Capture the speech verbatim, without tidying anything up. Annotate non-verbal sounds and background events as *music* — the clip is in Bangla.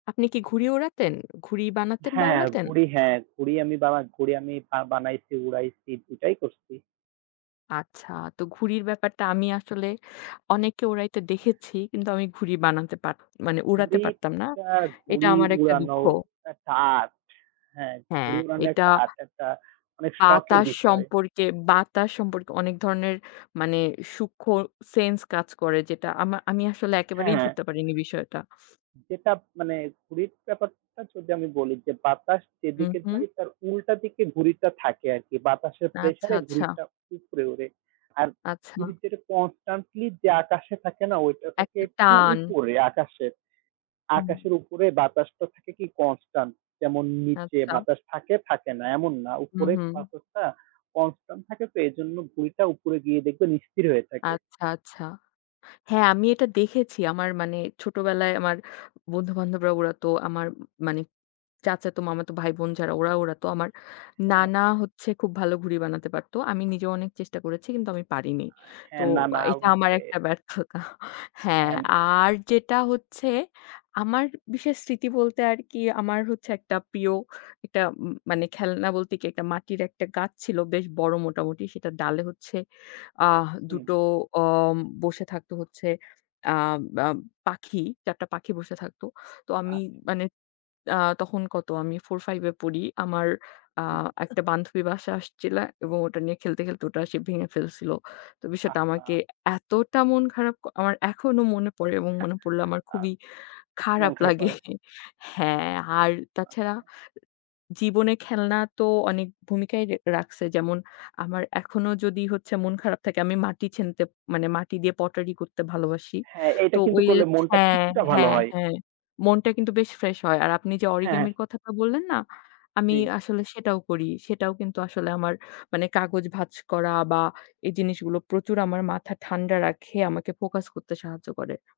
আপনি কি ঘুড়ি ওড়াতেন? ঘুড়ি বানাতেন বা হ্যাঁ, ওড়াতেন? ঘুড়ি হ্যাঁ। ঘুড়ি আমি বা ঘুড়ি আমি আ বানাইছি, উড়াইছি, দুই টাই করছি। আচ্ছা, তো ঘুড়ির ব্যাপারটা আমি আসলে অনেককে ওড়াইতে এ্যা দেখেছি। কিন্তু আমি ঘুড়ি বানাতে পারত মানে উড়াতে পারতাম না। ঘুড়িটা, এটা ঘুড়ি আমার একটা দুঃখ। উড়ানোও একটা আর্ট। হ্যাঁ, হ্যাঁ, ঘুড়ি উড়ানো এটা একটা আর্ট, একটা অনেক শখের বাতাস বিষয়। সম্পর্কে, বাতাস সম্পর্কে অনেক ধরনের মানে সূক্ষ্ম সেন্স কাজ করে, যেটা আমা আমি আসলে একেবারেই হ্যাঁ। ধরতে পারিনি বিষয়টা। *snorts* যেটাপ মানে ঘুড়ির ব্যাপারটা যদি আমি বলি, যে বাতাস হুম, যেদিকে হুম। যায় তার উল্টা দিকে ঘুড়িটা থাকে আরকি। বাতাসের আচ্ছা, প্রেসারে আচ্ছা। ঘুড়িটা উপরে ওড়ে। আর ঘুড়ি আচ্ছা। যেটা কন্সট্যান্টলি যে আকাশে থাকে না, ওইটা থাকে একটা একটু টান। উপরে আকাশের। হুম। আকাশের উপরে বাতাসটা থাকে কি কন্সট্যান্ট। যেমন নিচে আচ্ছা। বাতাস থাকে, থাকে না, এমন না। হুম, উপরে হুম। বাতাসটা কন্সট্যান্ট থাকে তো, এইজন্য ঘুড়িটা উপরে গিয়ে দেখবেন স্থির হয়ে থাকে। আচ্ছা, আচ্ছা। হ্যাঁ, আমি এটা দেখেছি, আমার মানে ছোটবেলায় আমার বন্ধু-বান্ধবরা ওড়াতো, আমার মানি চাচাতো, মামাতো ভাইবোন যারা ওরা ওড়াতো। আমার হ্যাঁ। নানা হচ্ছে খুব ভালো ঘুড়ি বানাতে পারতো। আমি নিজেও অনেক চেষ্টা করেছি, কিন্তু আমি পারিনি। আ তো হ্যাঁ, না, না, এটা আমার ঐযে একটা ব্যর্থতা হ্যাঁ, হ্যাম আর যেটা হচ্ছে আমার বিশেষ স্মৃতি বলতে আরকি আমার হচ্ছে একটা প্রিয়, একটা ম মানে খেলনা বলতে কি একটা মাটির একটা গাছ ছিল, বেশ বড় মোটামুটি। সেটার ডালে হচ্ছে, আহ! হুম। দুটো ওম বসে থাকতো হচ্ছে, আম আম পাখি, চার টা পাখি বসে থাকতো। তো আমি আচ্ছা। মানে আ তখন কত আমি ফোর-ফাইভ এ পড়ি। আমার আ জি। একটা বান্ধবী বাসায় আসছিলা এবং ওটা নিয়ে খেলতে, খেলতে, ওটা সে ভেঙে ফেলছিল। তো বিষয়টা আমাকে আহা! এতটা মন খারাপ ক আমার এখনো মনে পড়ে এবং মনে পড়লে *chuckles* আমার আ খুবই মন খারাপ খারাপ লাগে হয়। *chuckles* হ্যাঁ, আর তাছাড়া আচ্ছা। জীবনে খেলনা তো অনেক ভূমিকাই রে রাখছে। যেমন আমার এখনো যদি হচ্ছে মন খারাপ থাকে, আমি মাটি ছেনতে মানে মাটি দিয়ে পটারি করতে ভালোবাসি। হ্যাঁ, এটা তো কিন্তু ওই করলে ওচ মনটা হ্যাঁ, কিছুটা ভালো হ্যাঁ, হয়। হ্যাঁ, মনটা কিন্তু বেশ ফ্রেস হয়। আর আপনি যে হ্যাঁ। অরিগেমির কথাটা বললেন না, আমি জী। আসলে সেটাও করি। সেটাও কিন্তু আসলে আমার মানে কাগজ ভাঁজ করা বা এই জিনিসগুলো প্রচুর আমার মাথা ঠান্ডা রাখে, আমাকে ফোকাস করতে সাহায্য করে।